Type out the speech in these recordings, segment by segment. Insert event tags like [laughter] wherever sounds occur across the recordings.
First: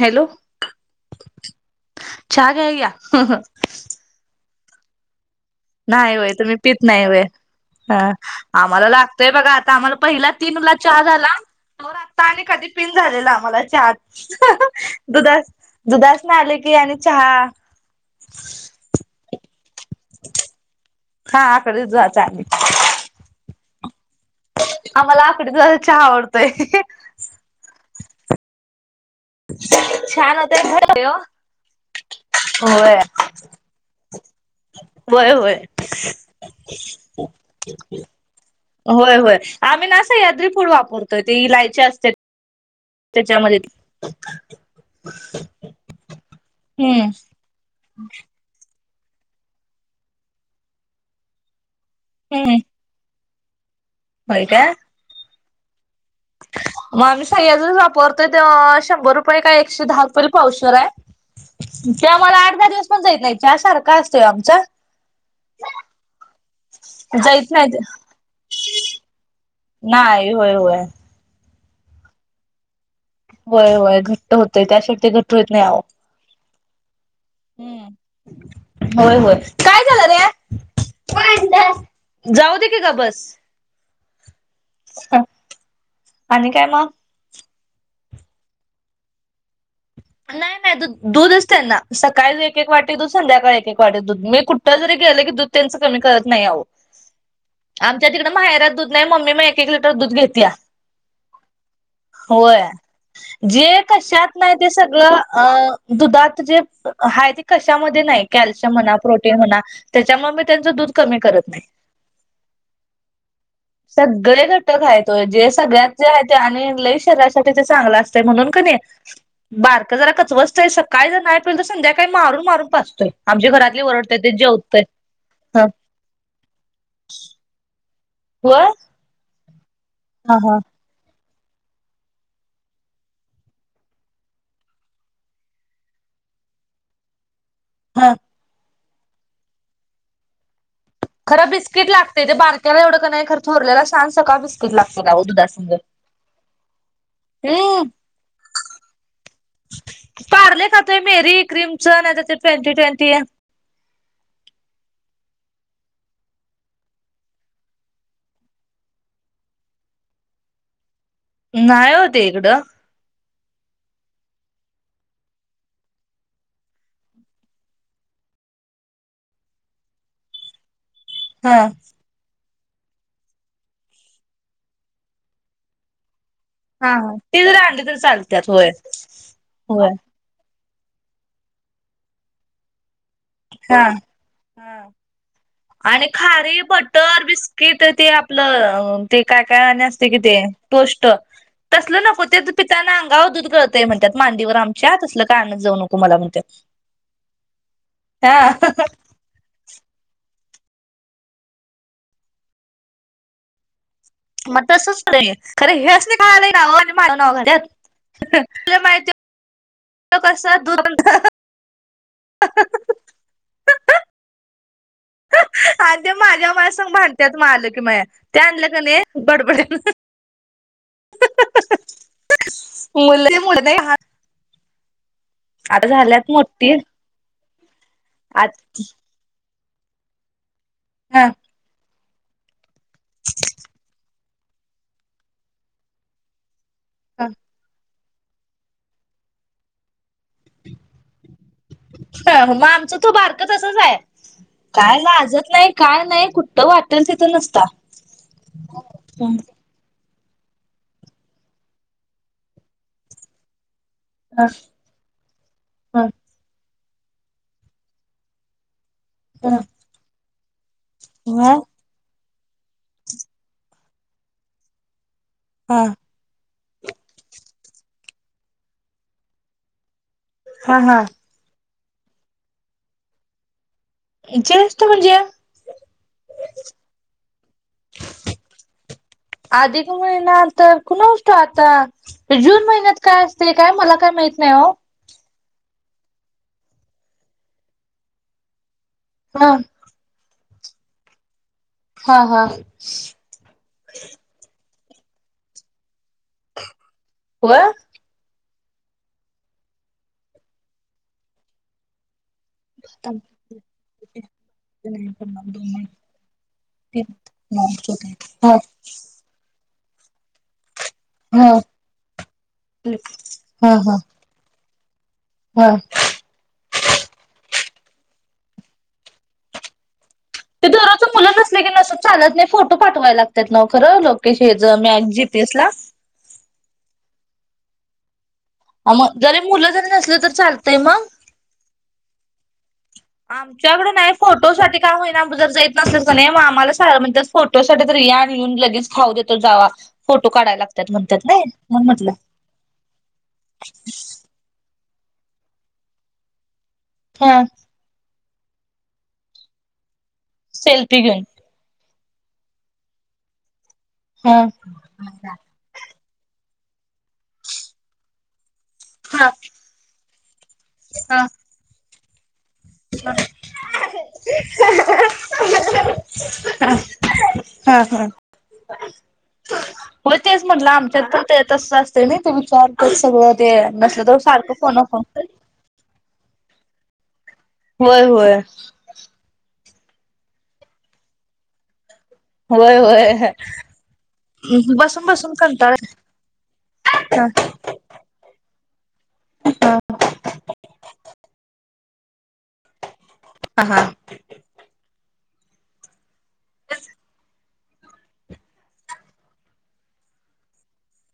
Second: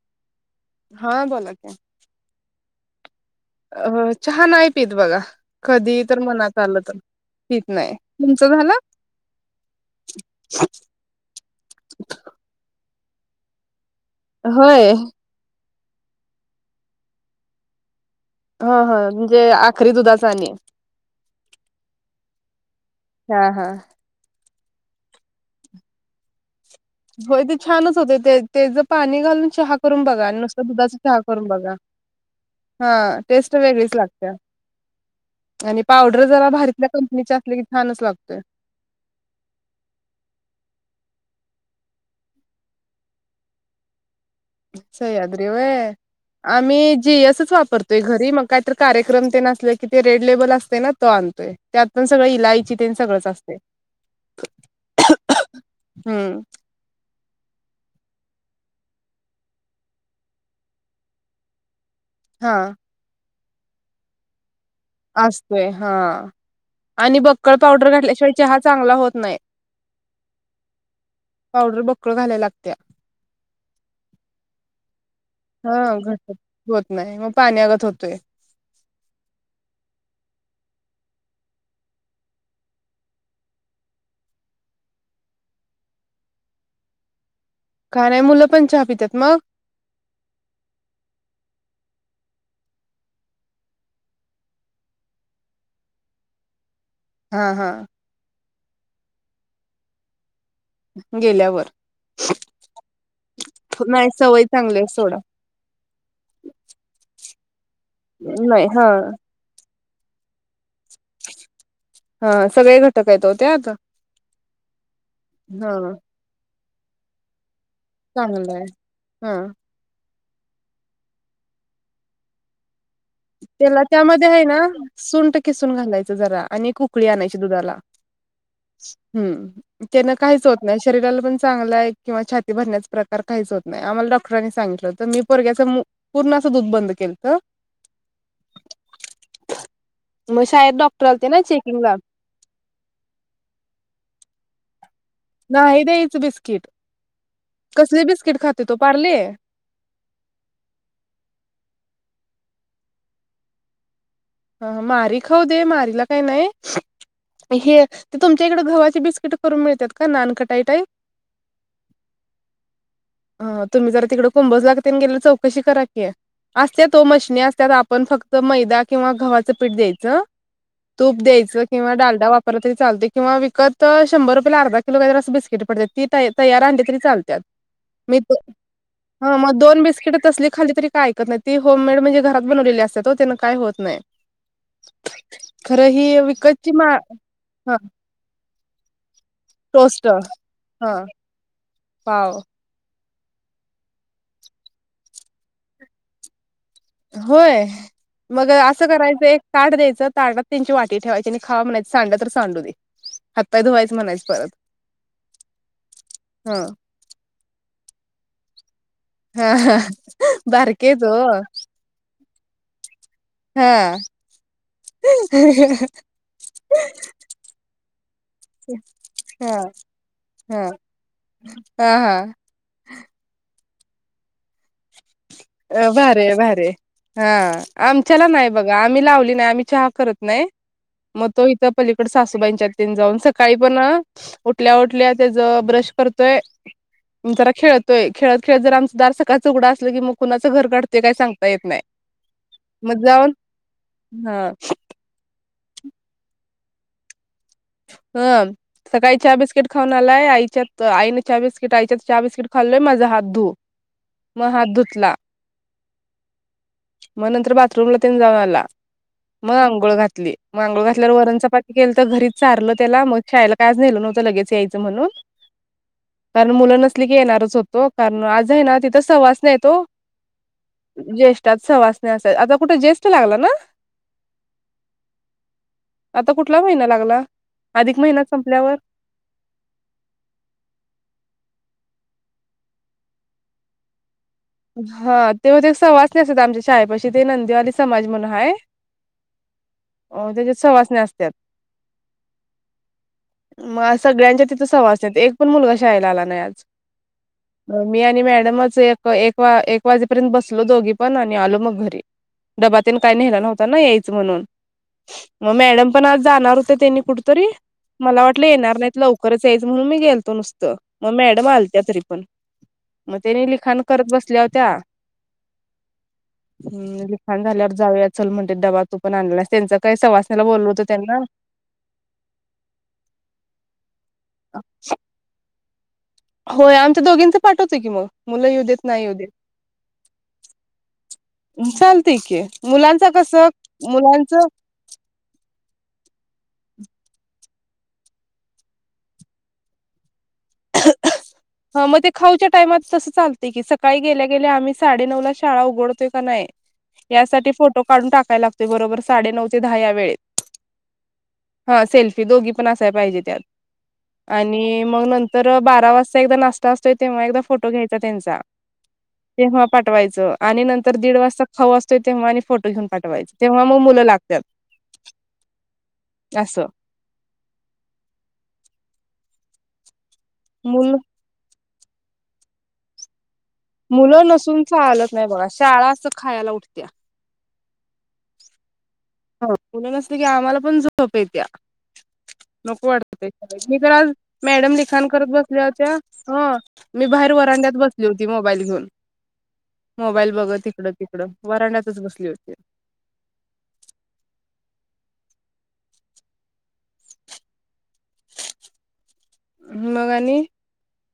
Hello. हा बोला कि चहा घ्याय या अ चहा नाही पित बघ नाही होय तुम्ही पित नाही होय पीत ह. नाही तुमचं झालं आम्हाला लागतंय बघा आता आम्हाला पहिला तीन ला चहा झाला. मग आत्ता आणि कधी पिन झालेला आम्हाला चहा होय. दुधासनं आले की आणि चहा ह ह. म्हणजे आखरी दुधाचा आणि हां आकडी दुधाचा हा हा. आम्हाला आकडी दुधाचा चहा आवडतोय. होय, ते छानच होते ते पाणी घालून चहा करून बघा छान आणि होतय नुसतं दुधाचा घरी ओ चहा करून बघा. हा होय टेस्ट वेगळीच लागत्या. होय होय आणि पावडर जरा भारीतल्या कंपनीची असली की छानच लागतोय. होय होय आम्ही ना सह्याद्री पूड वापरतो. तर ते इलायची असते त्याच्यामध्ये. सह्याद्री व्हय. आम्ही हम्म जीयसच वापरतोय घरी मग काय कार्यक्रम ते असले कि ते रेड लेबल असते ना तो आणतोय. त्यात पण सगळं हम्म इलाईची तेन सगळंच असत. होय का? हम्म. म आम्ही सह्याद्रीच वापरतोय ते शंभर रुपये का एकशे दहा रुपयेला पावशेर हाय त्या मला आठ हा दहा दिवस पण [unintelligible] सारखा असतोय आमचा. असतोय हां आणि जाईत बक्कळ नाही पावडर घातल्याशिवाय चहा चांगला होत नायी. होय नाही होय. पावडर बक्कळ घायला लागत्या. व्हय व्हय. घट्ट होतंय. त्या शिवती तर हा घट होत नाही मग पाण्यागत हम्. होतोय होय होय काय झालं रे? जाऊ दे की गब बस. आणि काय म? का नाहीय मुलं पण चाहा पित्यात मग? नाय नाय. द दूध असते ना सकाळी एक एक वाटी दूध संध्याकाळी एक एक वाटी दूध मी कुठं जरी गेलं की दूध त्यांचं कमी करत नाही आहो. हा हा आमच्या तिकडंक माहेरात दूध नायी. मम्मी मग एक एक लिटर दूध घेतीया. गेल्यावर होय. जे कशात सवय नाही ते चांगली आहे सोडा सगळं अ दुधात जे हाये ते कशामध्ये नायी. नाही कॅलशम हा म्हणा, प्रोटीन म्हणा, त्याच्यामुळं मी त्यांचं दूध कमी करत नाही. हा सगळे घटक आहेत ओ त्यात सगळे घट्ट खायतोय जे हा सगळ्यात जे आहे ते आणि लै शरीरासाठी ते चांगलं असतंय म्हणून चांगलं क आहे नै हा बारकं जरा कचवसतय, सकाळी जर नायी पिलं तर संध्याकाळी मारून मारून पास त्याला त्यामध्ये हाय, ना सुंठ हं किसून घालायचं जरा आणि एक उकळी आणायची दुधाला. होय हम्म त्यानं हा काहीच हा होत नाही, शरीराला पण चांगलाए किंवा छाती भरण्याचं प्रकार काहीच होत नाय. आम्हाला डॉक्टरांनी सांगितलं होतं, मी पोरग्याचं म पूर्ण दूध बंद केलतं. [unintelligible] मग शाळेत डॉक् खरं बिस्किट लागतंय, ते बाारक्याला एवढं का नाही पन थोरल्याला सान सकाळ बिस्किट लागतं नाही द्यायचं बिस्किट. कसली बिस्किट खाते तो पारले? पारले खातोय मेरी क्रिमच नाही तर ते ट्वेंटी ट्वेंटी हा मारी खाऊ दे मारीला काय नाही. हे ते तुमच्या इकडें गव्हाची बिस्किट करून मिळतात का नानकटाई टाईप नाही ओ ते इकडं. कुंबोजलाग गेली चौकशी करा कि असतेत ओ मशनी असतात आपण फक्त मैदा किंवा गव्हाचं पीठ द्यायचं तूप हा द्यायचं किंवा डालडा वापर दिल तरी चालते किंवा विकत शंभर रुपयाला अर्धा किलो काय तर असं बिस्कीट पडते ती तैयार आणले हा तरी हा चालते ते जर आणले तर चालत्यात होय. हा मग दोन होय बिस्कीट तसले खाली तरी काय ऐकत नाही ती होमेड म्हणजे घरात बनवलेली असतात ओ ते ना काय होत हा नाही. हा. खरं आणि ही खारीे विकतची मा बटर हा बिस्किट ते आपलं ते काय काय आणि टोस्ट असते कि ते हा टोस्ट तसलं नको पाव ते पिताना गाव दूध गळतंय म्हणतात मांडीवर आमच्या तसलं काय आणत जाऊ नको मला म्हणतात होय मग असं करायच एक ताट द्यायचं ताटात त्यांची वाट ठेवायची आणि खावा म्हणायचं सांडा तर सांडू द हातपाय धुवायचे मग तसच खरे हयासनी खायला येईना ह नाव आणि माझ नाव घ तुला माहिती हा कसं दूध बारकित ओ [unintelligible] हा. माझं माझ्या मला सग भांडतात मग आलं की ते आणलं का नाही बडबड हा हा हा. अ हा [unintelligible] अ भारी भारी आहे आमच्याला नाही आज बघा आम्ही लावली नाही आम्ही चहा करत नाही हा मग तो इथं पलीकडे सासूबाईंच्यात जाऊन सकाळी पण उठल्या उठल्या त्याच ब्रश करतोय जरा खेळतो. तोय खेळत खेळत जर आमचं दार सकाळच उघड असलं की मग कुणाच घर गाठतो कि नाही सांगता येत नाही. मग आमचं तो बारक तसंच आहे हा काय लाजत नाही काय नाही कुठं वाटेल तिथे नसतं हा सकाळी चहा बिस्किट खाऊन खाल्लाय आईने चहा बिस्किट आईच्यात चहा बिस्किट खाल्लोय माझ हात धु मग हात धुतला हा मग नंतर बाथरूमला तन जाऊन आला मग आंघोळ घातली. मग अंघोळ घातल्यावर हा वरणचापाती केलंत घरीच चारलं त्याला मग शाळेला काय आज नेलं नव्हतं लगेच यायचं म्हणून. हा कारण मुलं नसली की येणारच होतो. कारण आज आहे ना तिथ सहवासन आहेत हो. हा हा ज्येष्ठात सहवासन असत. आता कुठे ज्येष्ठ लागला ना. जष्ट म्हणजे? आता कुठला महिना लागला अधिक महिना संपल्यावर अधिक महिना तर कुणा ठाऊ आता जून महिन्यात काय असते. काय मला काय माहित. नाही हो हा तेव्हा ते सवासन असतात आमच्या शाळेपाशी. ते नंदीवाली समाज म्हणून आहे. हा अ त्याच्यात सवासन असत्याात. हा हा मग सगळ्यांच्या ति सवासन आहे. एक पण मुलगा शाळेला आला नाही आज. हो हा मी आणि मॅडमच एक एक एक वाजेपर्यंत बसलो दोघी पण. आणि आलो मग घरी. डबातेन काय नेला नव्हता ना यायचं म्हणून. मग मॅडम पण आज जाणार होते त्यांनी कुठेतरी. मला वाटलं येणार नाहीत लवकरच या म्हणून मी गेलतो नुसत. मग मॅडम हा आलत्या तरी पण. मग त्या हा लिखाण करत बसल्या होत्या. हा लीखण झाल्यावर जाऊया चल म्हणल डबा तुपण आणला नाहीस त्यांचा काय सवासन ते दरोच मुलं नसले की नसल चालत नाही. फोटो पाठवाय लागतात ना खरं. ल कशी याच मॅच जितीेसला होय आमच्या दोघींच पाठवतोय की मग. मुलं येऊ देत नाही येऊ मग देत जरी मुलं जरी नसले तर चालतंय मग चालतय की. मुलांच कसं आमच्याकड नाही मुलांच फोटोसाठी काय होईना जर जात नसल तर नाही मग आम्हाला म्हण फोटोसाठी यान येऊन लगेच खाऊ देतो जावा. फो ह मग ते खाऊच्या टायमात तस चालतय की. सकाळी गेल्या गेल्या आम्ही साडे नऊला शाळा उघडतोय का नाही हा यासाठी फोटो काढून टाक काय लागतो बरोबर साडे नऊ ते दहा या वेळेत. सेल्फी घेऊन. सेल्फी दोघी पण असाय पाहिजे त्यात. हा आणि मग बारा वाजता एक नाश्ता असतोय तेव्हा एकदा फोटो घ्यायचा त्यांचा. हा तेव्हा पाठवायचं. आणि नंतर दीड हा वाजता खाऊ असतोय तेव्हा आणि फोटो घेऊन पाठवायचे तेव्हा मग मुलं लागतात. अस हा हा हो तेच म्हटलं मुल आमच्यात पण ते तसं असते ना. ते विचारत सगळं ते नसलं तर मुलं सारखं नसून फोन फोन चालत नाही बघा. शाळा असं खायला उठत्या. होय होय. मुलं नसलं की आम्हाला पण झोप येत्या. होय नको वाटत ते. होय मी तर आज मॅडम बसून लिखाण करत बसून बसल्या कंटाळा होत्या. अ मी हा बाहेर व्हरांड्यात बसली होती मोबाईल घेऊन. हा मोबाईल बघत तिकडं तिकडं वाराड्यांतच बसली होती. [unintelligible] मग आणि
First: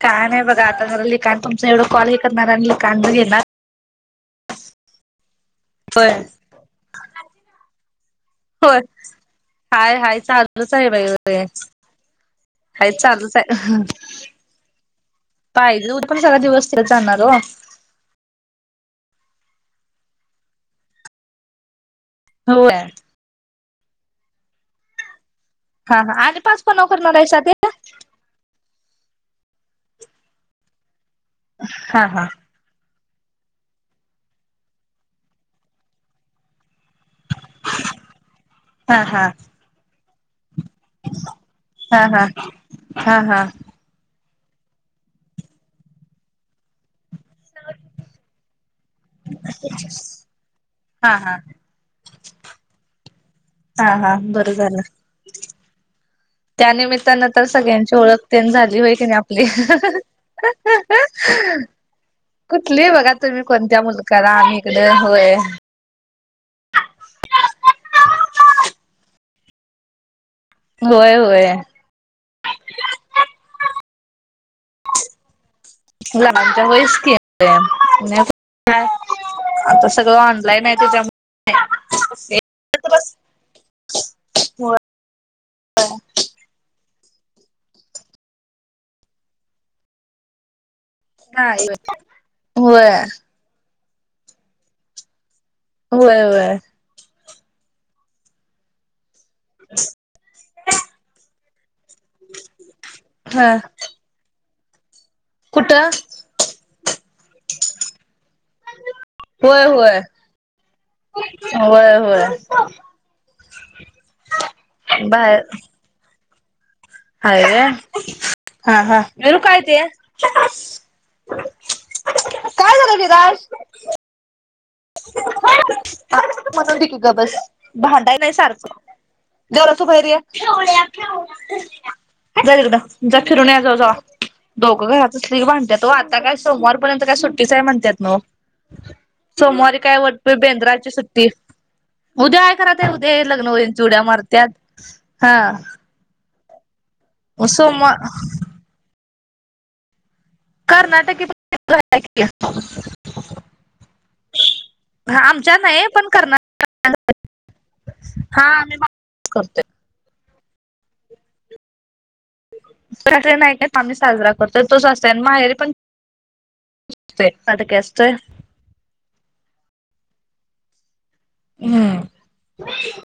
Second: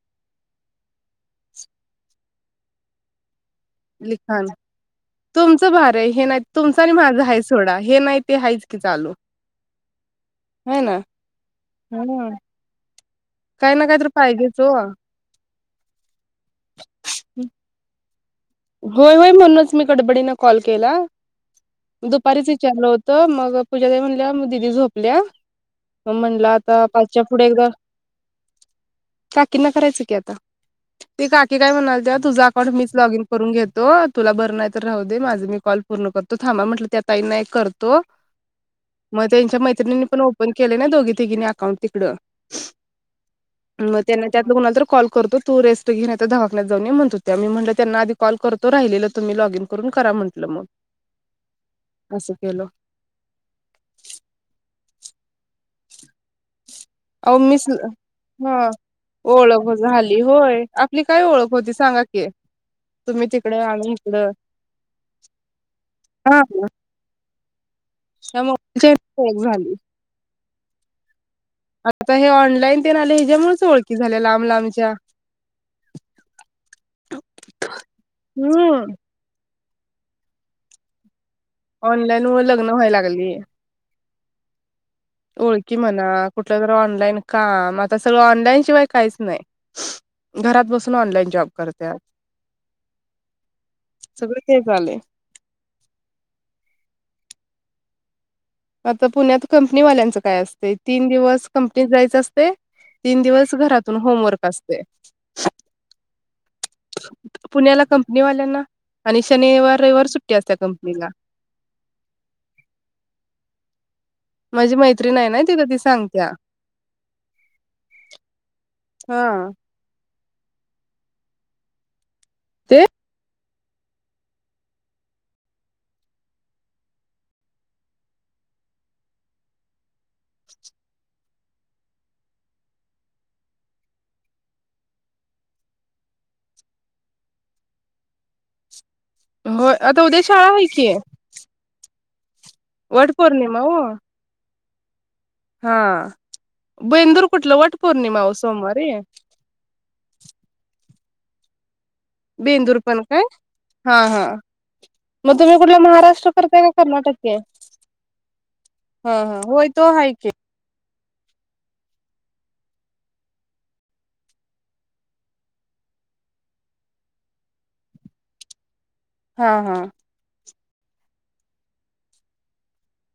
काय नाही बघा आता जरा लिखाण तुमचं एवढं कॉल हे करणार. आणि लिखान ब घेणार. लिखाण तुमचं भार आहे होय हे नाही तुमचं आणि माझं आहे सोडा हे नाही ते आहेच की होय चालु. हाय हाय चाललच आहे बाई. ह आहे चालूच काही आहे. ना काही तर पाहिजेच ओ पाहिजे उदे पण सगा दिवस तिकडे जाणार हो होय होय म्हणूनच मी गडबडीने कॉल केला. दुपारीच होय विचारलं होतं मग पूजा म्हणल्या दिदी झोपल्या. हा म हा आणि म्हटलं पाच आता पन्नाव करणार पाचच्या आहेसा पुढे ते एकदा. किना करायचं की आता ते काकी काय हा म्हणालत्या, ते हा तुझं अकाउंट मीच लॉग इन करून घेतो. तुला बर नाही तर राहू दे. माझं मी कॉल पूर्ण करतो थांबा म्हटलं. त्या तई नाही करतो हा मग हा त्यांच्या मैत्रिनी पण प केले ना दोघी तघी अकाउंट हा तिकड हा हा हा मग त्यां त्यांना क कोणाला तर कॉल करतो तू रेस्ट घेन यता धाकण्यात जाऊनी म्हणत त्या मी म्हटलं त्यांना आधी कॉल करतो तो राहिलेला तुम्ही लॉग इन करून करा म्हंटलं मग हा हा असं केलं हा हा बरं झालं त्यानिमित्तानं अहो तर मीच सगळ्यांची ओळखते हा झाली होई की नाही आपली ओळख झाली होय आपली काय ओळख सांगा की कुठली बघा तुम्ही तिकडं कोणत्या आम्ही मुलकाला आम्ही इकडे होय हम हम त्या झाली होय होय आता हे ऑनलाईन तेन आले ह्याच्यामुच ओळखी झाल्या लांब लांबच्या बांच्या वईच क आता सगळं ऑनलाईन आहे त्याच्या ऑनलाईन मुळे लग्न व्हायला स लागली हो ओळखी म्हणा कुठलं ज ऑनलाईन काम सगळ ऑनलाईन शिवाय काहीच नाही घरात बस ऑलाईन जॉब नाही करत्या होय सगळं तेच आलंय. होय वय. तर पुण्यात कंपनीवाल्यांचं काय असतं तीन दिवस कंपनीत जायचं असतय तीन दिवस ह घरातून होमवर्क असतय. कुठं? पुण्याला कंपनी वाल्यांना. आणि होय शनिवार होय रविवार सुट्टी असत्या कंपनीला. होय होय माझी मैत्रीण आहे बाहेर ना तिथं ती सांगत्या. हाय वय हां हां हा निरु काय ते? ते काय झालं निराश? म्हणू दे की गप्प बस भांडाय नाही सारखं. जरा तू बाहिर ये. जा तिकड जा फिरून या जावा जावा दोघं घरात असलं की भांडत्यात ओ आता काय सोमवारपर्यंत काय सु सुट्टी च हाय म्हणत्यात नव्ह. [inaudible] सोमवारी काय आता उद्या वाटतं शाळा आहे बेंदराची की सुट्टी. उद्या कराल तर वट उद्या हे लग्न होईन चुड्या मारत्यात हा हां बेंदूर कुठलं वट सोमवार पौर्णिमा ओ सोमवारी. कर्नाटकी पण बेंदूर पण काय हां हां. मग तुम्ही आमच्या कुठला नाही पण महाराष्ट्र कर्नाट करताय का कर्नाटकी? हा आम्ही हां हां होय तो आहे की. [unintelligible] नाही का आम्ही साजरा करतोय तोच असतोय आणि माहेरी पण असतोय [unintelligible] हां हां हम्म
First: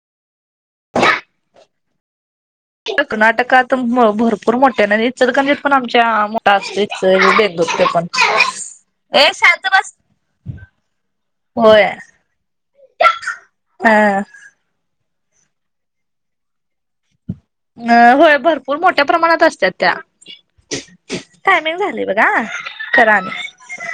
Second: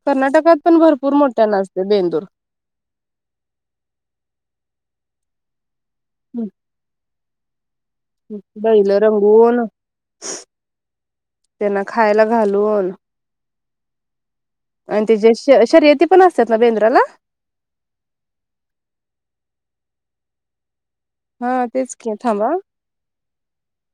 कर्नाटकात पण भरपूर मोठ्यान असतंय बेंदूर. कर्नाटकात भरपूर मोठ्यान आणि इचलकरंजीत पण आमच्या मोठ असतंय. बैल रंगवून. शांत बस त्यांना होय खायला घालून. हा तेच्या शर्यती पण असतात ना बेंदराला? अ होय भरपूर मोठ्या प्रमाणात असत्या त्या. हा टायमिंग तेच झाली की बघा हां थांबा करा आता